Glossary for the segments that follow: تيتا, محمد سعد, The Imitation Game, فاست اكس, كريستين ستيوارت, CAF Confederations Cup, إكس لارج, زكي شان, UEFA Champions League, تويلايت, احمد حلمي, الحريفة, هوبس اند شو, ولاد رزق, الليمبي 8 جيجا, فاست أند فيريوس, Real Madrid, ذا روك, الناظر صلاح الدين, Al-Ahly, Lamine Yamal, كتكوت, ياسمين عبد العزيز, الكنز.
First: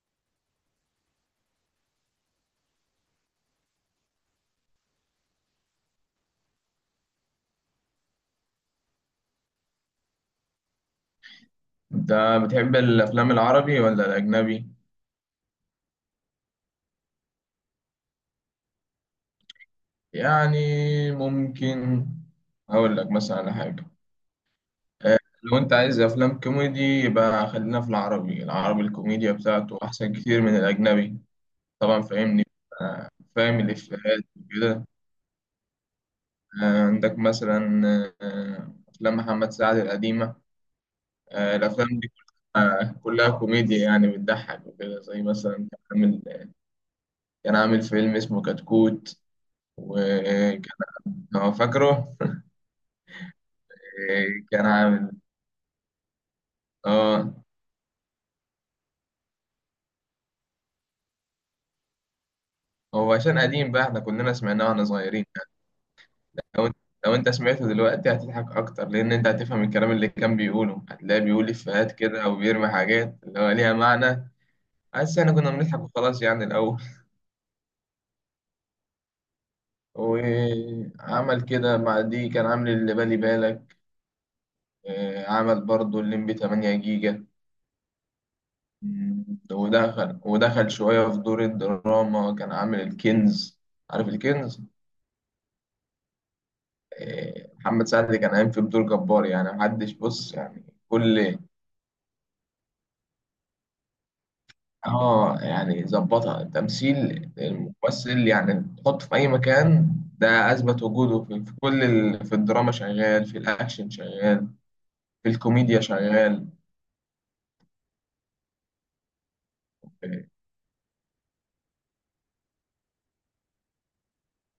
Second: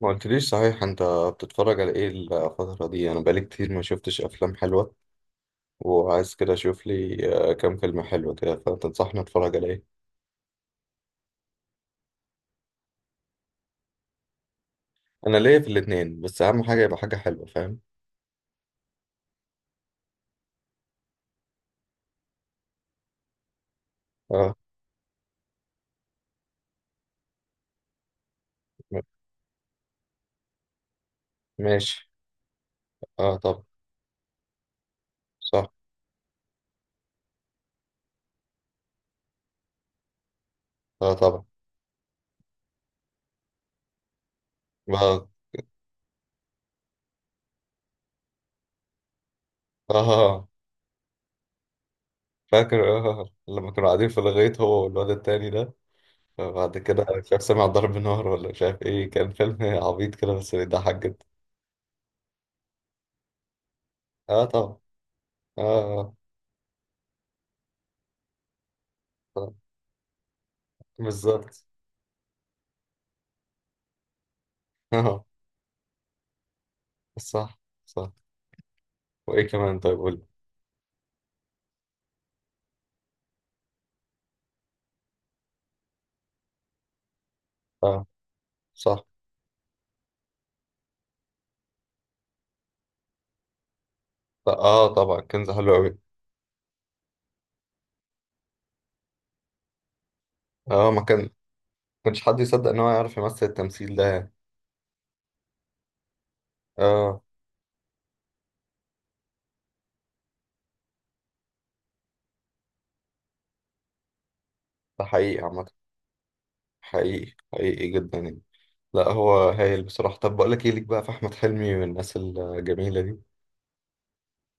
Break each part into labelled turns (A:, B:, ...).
A: ما قلتليش صحيح انت؟ بتتفرج على ايه الفترة دي؟ انا بقالي كتير ما شفتش افلام حلوة وعايز كده اشوف لي كام فيلم حلو كده، فتنصحني اتفرج على ايه؟
B: انت بتحب الافلام العربي ولا الاجنبي؟
A: انا ليا في الاتنين، بس اهم حاجة يبقى حاجة حلوة، فاهم؟
B: يعني ممكن اقول لك مثلا على حاجه.
A: اه.
B: لو انت عايز افلام كوميدي يبقى خلينا في العربي، العربي
A: م-
B: الكوميديا بتاعته احسن كتير من الاجنبي. طبعا
A: ماشي.
B: فاهمني. آه،
A: اه
B: فاهم
A: طبعا.
B: الافيهات وكده.
A: صح.
B: عندك مثلا افلام محمد سعد القديمه.
A: اه طبعا.
B: الافلام دي كلها كلها كوميديا، يعني بتضحك وكده، زي
A: اه.
B: مثلا كان عامل فيلم اسمه كتكوت.
A: اه
B: وكان، هو فاكره؟
A: فاكر، لما كانوا قاعدين في الغيط
B: كان
A: هو والواد
B: عامل.
A: التاني ده، فبعد كده مش
B: اه
A: عارف سمع ضرب نار ولا مش عارف ايه. كان فيلم عبيط كده بس بيضحك جدا.
B: هو عشان قديم بقى احنا كلنا
A: اه
B: سمعناه
A: طبعا.
B: واحنا صغيرين.
A: اه
B: لو انت لو انت سمعته دلوقتي هتضحك اكتر، لان انت
A: طبعا.
B: هتفهم الكلام اللي كان بيقوله، هتلاقيه بيقول
A: بالظبط.
B: افيهات كده او بيرمي حاجات اللي هو ليها معنى. بس احنا كنا بنضحك وخلاص يعني الاول.
A: صح صح. وايه كمان؟ طيب قول لي.
B: وعمل كده مع دي كان عامل اللي بالي بالك. عمل برضه الليمبي 8 جيجا.
A: اه. صح.
B: مم، ودخل شوية في دور الدراما، كان عامل الكنز. عارف الكنز؟
A: اه طبعا، كنز حلو قوي.
B: محمد سعد كان قايم في بدور جبار يعني، محدش بص يعني.
A: اه ما
B: كل
A: كانش حد يصدق ان هو يعرف يمثل، التمثيل ده يعني.
B: اه يعني ظبطها
A: اه.
B: تمثيل الممثل، يعني تحطه في اي مكان. ده اثبت وجوده في كل في الدراما شغال، في الاكشن شغال،
A: ده
B: في
A: حقيقي عامة.
B: الكوميديا شغال.
A: حقيقي حقيقي جدا يعني. لا هو هايل بصراحة.
B: إيه،
A: طب بقول لك ايه؟ ليك بقى في احمد حلمي والناس الجميلة دي.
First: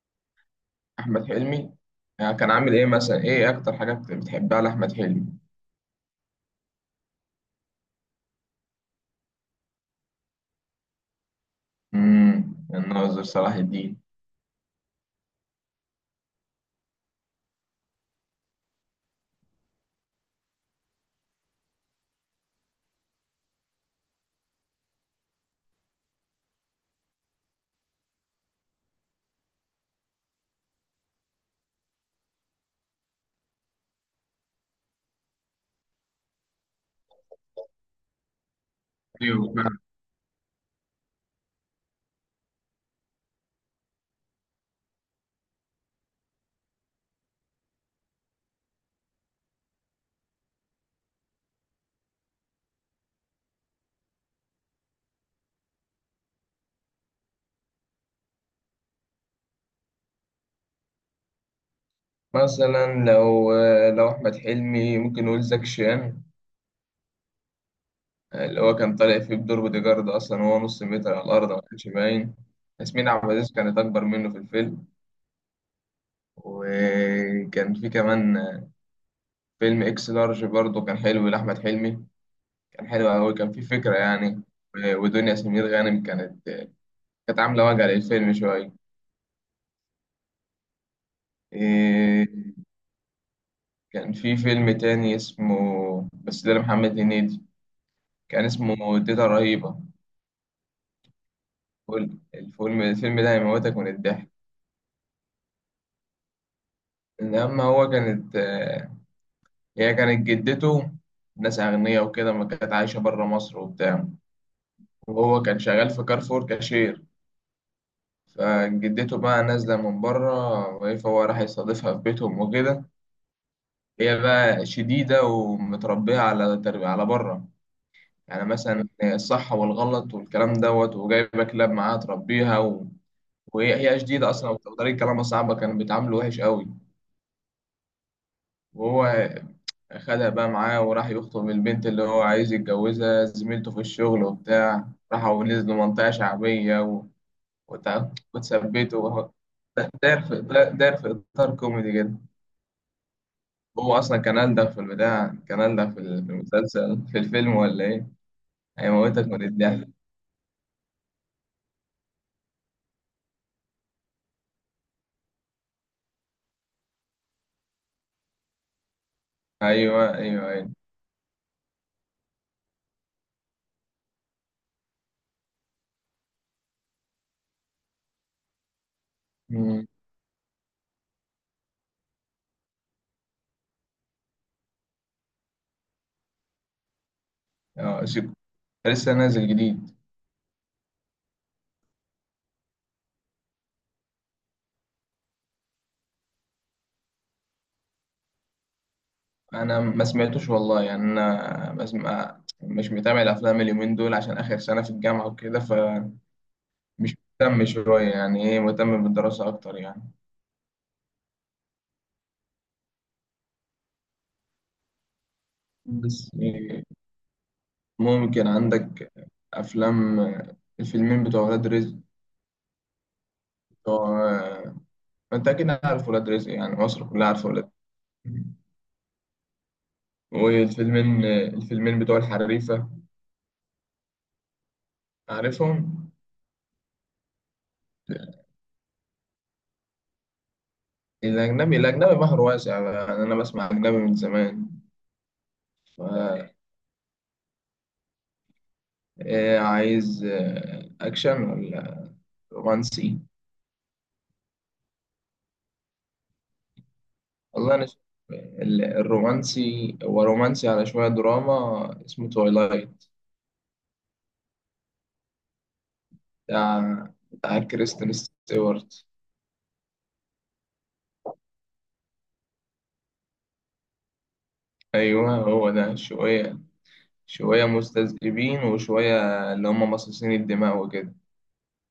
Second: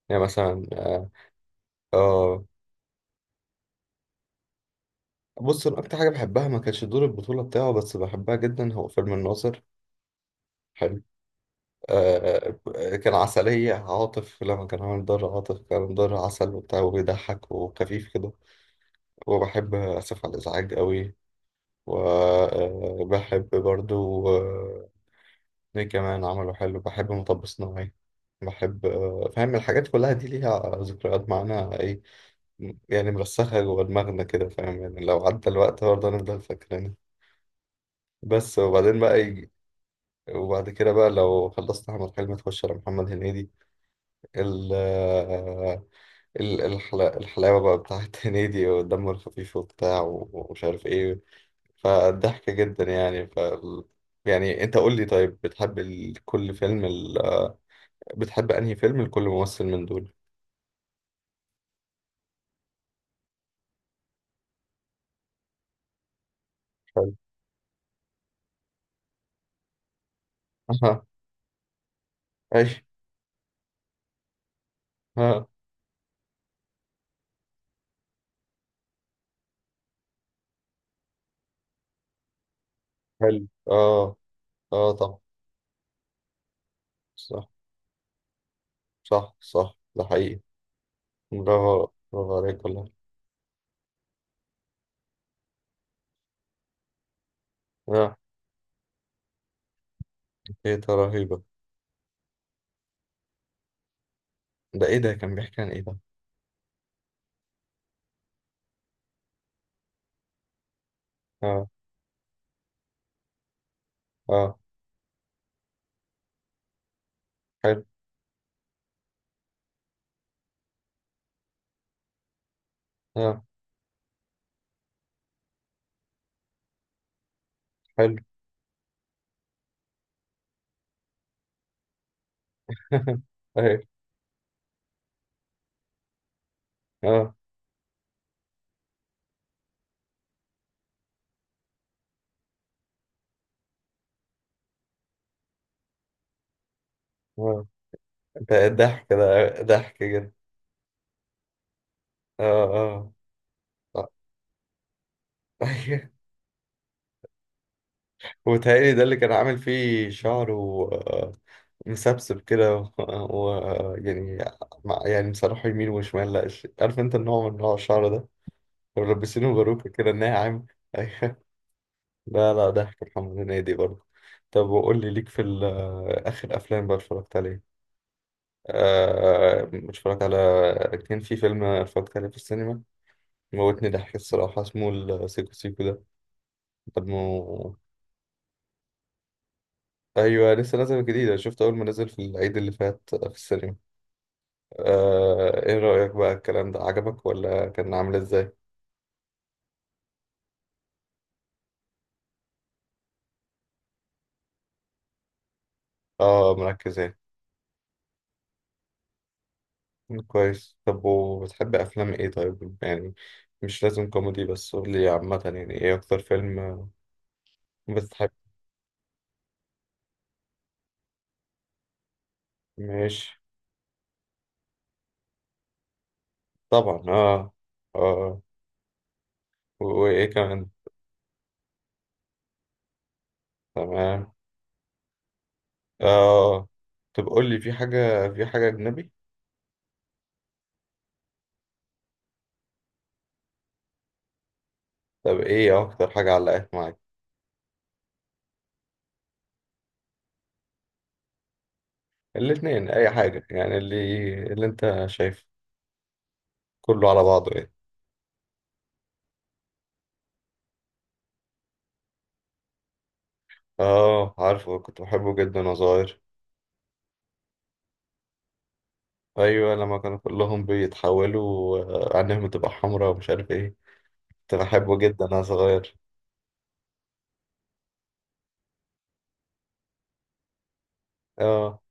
A: يعني مثلا اه
B: احمد حلمي يعني
A: آه،
B: كان عامل ايه مثلا، ايه اكتر حاجه بتحبها لاحمد حلمي؟
A: بص، انا اكتر حاجة بحبها، ما كانش دور البطولة بتاعه بس بحبها جدا، هو فيلم الناظر. حلو. آه، كان
B: الناظر صلاح
A: عسلية
B: الدين.
A: عاطف لما كان عامل دار عاطف، كان دار عسل وبتاع وبيضحك وخفيف كده. وبحب آسف على الإزعاج قوي. وبحب برضو مين كمان عمله حلو؟ بحب مطب صناعي. بحب فاهم، الحاجات كلها دي ليها ذكريات معانا، ايه يعني مرسخة جوه دماغنا كده، فاهم يعني؟ لو عدى الوقت برضه هنفضل فاكرينها. بس.
B: ايوه فعلا.
A: وبعد كده بقى، لو خلصت أحمد حلمي تخش على محمد هنيدي. ال آه، ال- الحلا- الحلاوة بقى بتاعت هنيدي، والدم الخفيف وبتاع ومش عارف ايه، فضحكة جدا يعني. يعني انت قول لي، طيب بتحب كل فيلم بتحب انهي فيلم لكل ممثل من دول؟
B: مثلا لو احمد حلمي ممكن نقول زكي شان،
A: حلو.
B: اللي هو كان طالع فيه بدور بودي جارد، أصلا وهو نص
A: اها.
B: متر على الأرض ما كانش باين.
A: ايش؟
B: ياسمين عبد العزيز كانت أكبر منه في الفيلم.
A: ها.
B: وكان في كمان فيلم إكس لارج برضه، كان حلو لأحمد حلمي. كان حلو أوي،
A: حلو.
B: كان فيه فكرة
A: اه.
B: يعني.
A: اه طبعا.
B: ودنيا سمير غانم كانت
A: صح
B: عاملة وجع للفيلم شوية.
A: صح صح ده حقيقي. برافو.
B: إيه،
A: برافو عليك والله.
B: كان في فيلم تاني اسمه، بس ده لمحمد هنيدي،
A: اه.
B: كان اسمه تيتا رهيبة.
A: ايه ده، رهيبة؟
B: الفيلم ده هيموتك من الضحك.
A: ده ايه ده، كان بيحكي عن ايه ده؟
B: لما هو كانت هي كانت جدته. ناس
A: اه.
B: أغنياء وكده، ما كانت عايشة برا مصر وبتاع.
A: اه
B: وهو كان شغال في كارفور كاشير.
A: حلو.
B: فجدته بقى نازلة من برا، فهو راح يستضيفها في بيتهم وكده.
A: اه
B: هي بقى شديدة ومتربية على تربية على برا.
A: حلو.
B: يعني مثلا الصح والغلط والكلام دوت، وجايبة كلاب معاها تربيها و...
A: ايوه.
B: وهي شديدة أصلا، وطريقة كلامها صعبة، كانوا بيتعاملوا وحش قوي.
A: اه.
B: وهو خدها بقى معاه، وراح يخطب البنت اللي هو عايز يتجوزها، زميلته في الشغل وبتاع، راحوا نزلوا منطقة شعبية و...
A: آه. ده
B: وتثبتوا
A: ضحك، ده ضحك
B: داير
A: جدا.
B: في داير في إطار كوميدي جدا.
A: اه. اه.
B: هو أصلا كان ألدغ في البتاع، كان ألدغ
A: ايوه.
B: في المسلسل، في الفيلم ولا إيه؟
A: وتهيألي ده اللي
B: هيموتك
A: كان
B: من
A: عامل
B: الضحك.
A: فيه شعره آه، مسبسب كده، يعني يعني مسرحه يمين وشمال، لا عارف انت النوع، من نوع الشعر ده، ملبسينه باروكة كده
B: أيوه أيوه
A: ناعم
B: أيوه.
A: ايوه. لا لا، ضحك محمد هنيدي برضه. طب وقول لي، ليك في آخر أفلام بقى اتفرجت عليه؟ آه
B: مم.
A: اتفرجت على كان في فيلم اتفرجت عليه في السينما، موتني ضحك الصراحة، اسمه السيكو سيكو ده. طب ما هو-
B: آه، شك- لسه نازل جديد.
A: ايوه لسه نازل جديد، انا شفته اول ما نزل في العيد اللي فات في السينما. ايه رأيك بقى، الكلام ده عجبك ولا كان عامل ازاي؟
B: أنا ما سمعتوش والله، يعني أنا بسمع، مش متابع الأفلام اليومين دول عشان آخر سنة في الجامعة وكده ف
A: اه مركز،
B: مش
A: ايه.
B: مهتم شوية يعني، إيه مهتم بالدراسة أكتر يعني.
A: كويس. طب وبتحب افلام ايه طيب يعني؟ مش لازم كوميدي، بس قول لي عامة، يعني ايه
B: مم.
A: اكتر
B: بس
A: فيلم بتحب؟
B: ممكن عندك أفلام، الفيلمين بتوع ولاد رزق،
A: ماشي.
B: بتوع، ما أنت أكيد عارف ولاد رزق، يعني
A: طبعا
B: مصر كلها عارفة
A: اه.
B: ولاد
A: اه.
B: رزق.
A: وايه كمان؟
B: والفيلمين بتوع الحريفة،
A: تمام.
B: عارفهم؟
A: اه. طب قول لي، في حاجة اجنبي؟
B: الأجنبي بحر واسع يعني، أنا بسمع أجنبي من زمان.
A: طب ايه
B: ف-
A: اكتر حاجة علقت معاك؟
B: عايز أكشن ولا
A: الاثنين، اي
B: رومانسي؟
A: حاجة يعني، اللي انت شايفه، كله على بعضه ايه.
B: والله أنا شايف الرومانسي، هو رومانسي على شوية دراما، اسمه تويلايت،
A: اه عارفه، كنت بحبه جدا وانا صغير.
B: بتاع كريستين ستيوارت.
A: ايوه لما كانوا كلهم بيتحولوا، عينيهم بتبقى حمراء ومش عارف ايه، كنت بحبه جدا
B: أيوه
A: وانا
B: هو ده،
A: صغير.
B: شوية شوية مستذئبين، وشوية اللي هم مصاصين الدماء وكده.
A: اه.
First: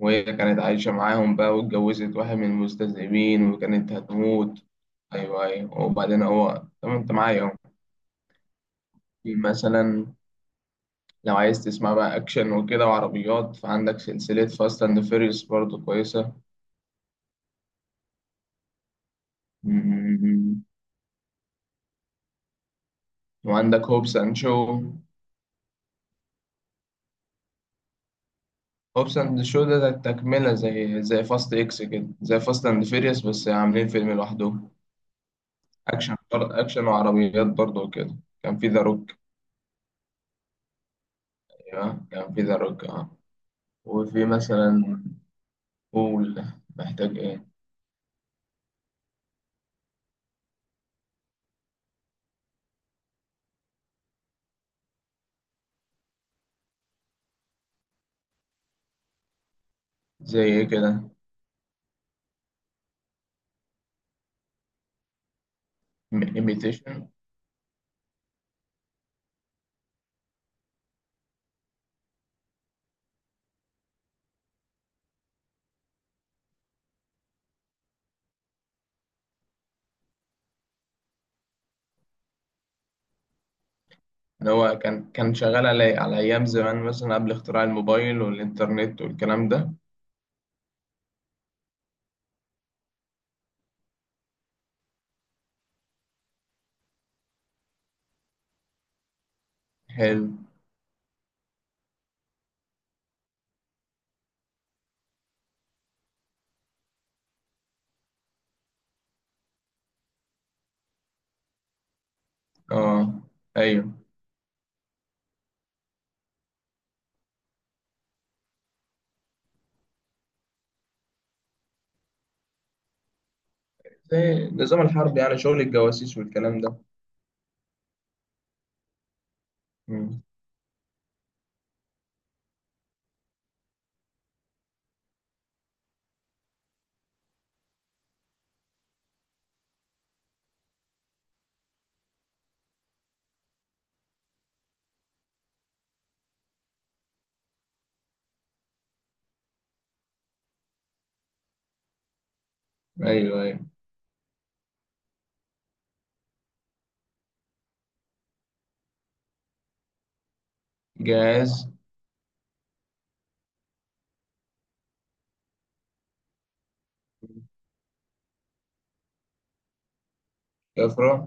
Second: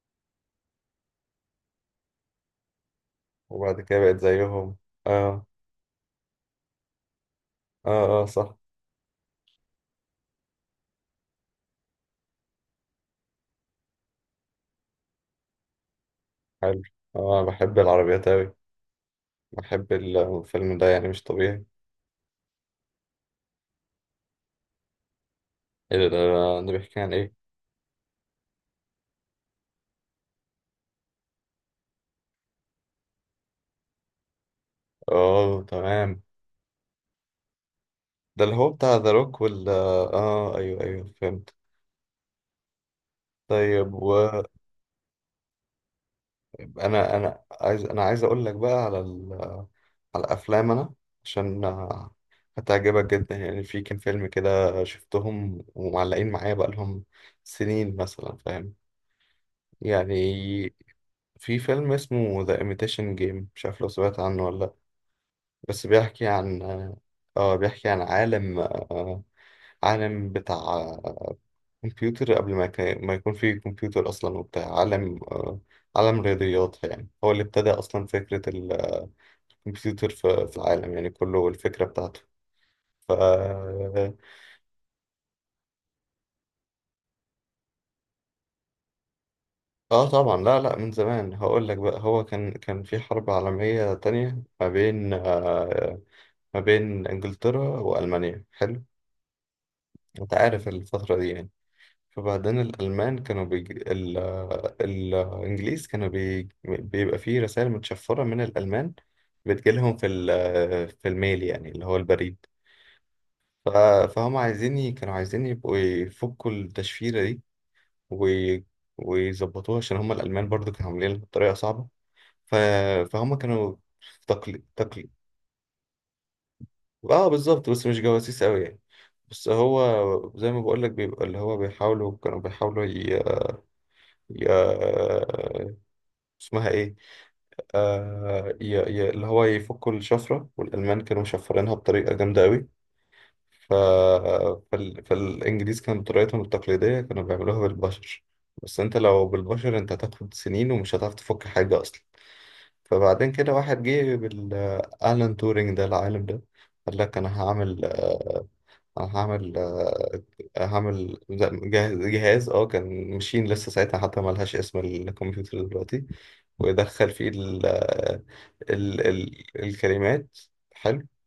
B: وهي كانت عايشة معاهم بقى، واتجوزت واحد من المستذئبين
A: وبعد
B: وكانت
A: كده بقيت
B: هتموت.
A: زيهم.
B: أيوه
A: اه
B: أيوه. وبعدين هو، طب أنت معايا أهو.
A: اه. اه صح.
B: في مثلا، لو عايز تسمع بقى أكشن وكده وعربيات، فعندك سلسلة فاست أند فيريوس برضه كويسة.
A: حلو. اه أنا بحب العربيات اوي، بحب الفيلم ده يعني مش طبيعي.
B: وعندك هوبس اند شو.
A: ايه ده، ده بيحكي عن ايه؟
B: هوبس اند شو ده تكملة، زي فاست اكس كده، زي فاست اند فيريوس بس عاملين فيلم لوحدهم.
A: اه
B: اكشن
A: تمام.
B: اكشن وعربيات برضه كده.
A: ده اللي
B: كان في
A: هو
B: ذا
A: بتاع ذا
B: روك.
A: روك وال اه آه، ايوه ايوه فهمت.
B: ايوه كان في ذا روك اه
A: طيب.
B: وفي مثلا، قول
A: انا
B: محتاج
A: انا
B: ايه.
A: عايز، انا عايز اقول لك بقى على على الافلام، انا عشان هتعجبك جدا يعني. في كام فيلم كده شفتهم ومعلقين معايا بقى لهم سنين، مثلا فاهم
B: زي ايه
A: يعني.
B: كده.
A: في فيلم اسمه The Imitation Game، مش عارف لو سمعت عنه ولا لا، بس بيحكي عن
B: ايميتيشن.
A: بيحكي عن عالم، عالم بتاع كمبيوتر قبل ما ما يكون في كمبيوتر اصلا. وبتاع عالم، عالم رياضيات، يعني هو اللي ابتدى اصلا فكرة كمبيوتر في العالم يعني كله، والفكرة بتاعته. ف
B: اللي هو كان شغال على ايام زمان مثلا، قبل اختراع الموبايل والانترنت والكلام ده.
A: اه طبعا، لا لا، من زمان. هقول لك بقى، هو كان في حرب عالمية تانية، ما بين ما بين انجلترا والمانيا. حلو.
B: حلو.
A: انت عارف الفترة دي يعني. فبعدين الألمان كانوا الإنجليز كانوا بيبقى فيه رسائل متشفرة من الألمان، بتجيلهم في في الميل يعني، اللي هو البريد.
B: اه
A: ف...
B: ايوه.
A: فهم عايزين كانوا عايزين يبقوا يفكوا التشفيرة دي، و- ويظبطوها، عشان هم الألمان برضو كانوا عاملينها بطريقة صعبة. ف... فهم كانوا في
B: زي
A: تقليد
B: النظام
A: تقليد
B: الحربي يعني، شغل الجواسيس والكلام ده.
A: اه بالظبط، بس مش جواسيس قوي يعني. بس هو زي ما بقول لك، بيبقى اللي هو بيحاولوا، كانوا بيحاولوا ي... اسمها ايه؟ اللي هو يفكوا الشفرة، والألمان كانوا مشفرينها بطريقة جامدة قوي. ف... فالإنجليز كانوا بطريقتهم التقليدية كانوا بيعملوها بالبشر، بس انت لو بالبشر انت هتاخد سنين ومش هتعرف تفك حاجة اصلا. فبعدين
B: ايوه
A: كده
B: ايوه.
A: واحد جه، بالألان تورينج ده، العالم ده. قال لك أنا هعمل أنا هعمل آه، هعمل
B: جاهز.
A: جهاز، كان ماشين لسه ساعتها، حتى ملهاش اسم الكمبيوتر دلوقتي. ويدخل فيه ال الكلمات. حلو.
B: افرح.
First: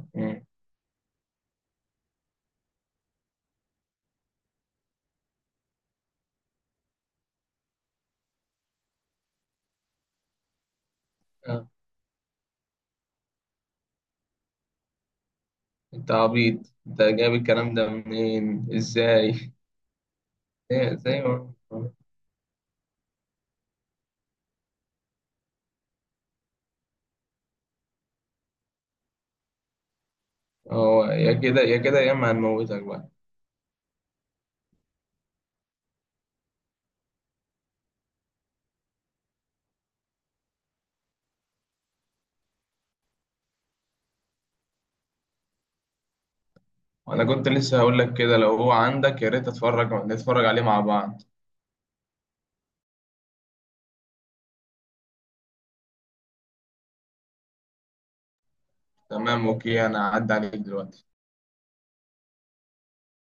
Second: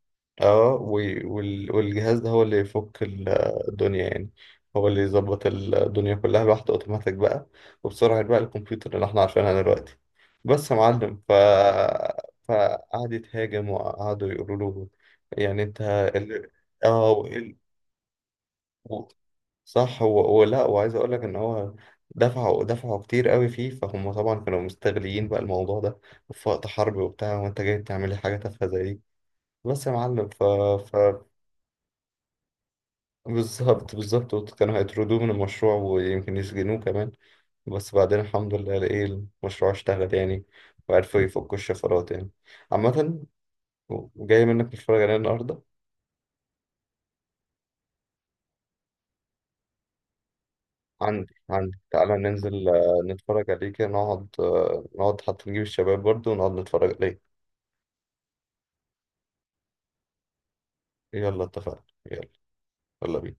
A: اه. والجهاز ده هو اللي يفك الدنيا يعني، هو اللي يظبط الدنيا كلها لوحده اوتوماتيك بقى، وبسرعة بقى الكمبيوتر اللي احنا عارفينها دلوقتي، بس يا معلم.
B: آه.
A: فقعد يتهاجم، وقعدوا يقولوا له يعني انت
B: انت
A: ال...
B: عبيط، انت
A: اه و...
B: جايب
A: ال-
B: الكلام ده منين
A: و...
B: ازاي؟
A: صح، هو ولا؟ وعايز
B: زي
A: اقول
B: زي
A: لك ان
B: ما
A: هو دفعوا كتير قوي فيه، فهم طبعا كانوا مستغلين بقى الموضوع ده في وقت حرب وبتاع، وانت جاي تعمل لي حاجة تافهة زي دي، بس يا معلم. ف...
B: هو، يا كده يا كده، يا اما هنموتك بقى.
A: بالظبط بالظبط، كانوا هيطردوه من المشروع ويمكن يسجنوه كمان، بس بعدين الحمد لله، ايه، المشروع اشتغل يعني، وعرفوا يفكوا الشفرات يعني، عامة. جاي منك نتفرج عليه النهاردة.
B: وانا كنت لسه هقول لك كده، لو هو عندك يا ريت نتفرج عليه مع بعض.
A: عندي، تعالى ننزل نتفرج عليه كده، نقعد نقعد، حتى نجيب الشباب برضه ونقعد نتفرج عليه.
B: تمام اوكي، انا هعدي عليك دلوقتي.
A: يلا اتفقنا. يلا. يلا بينا.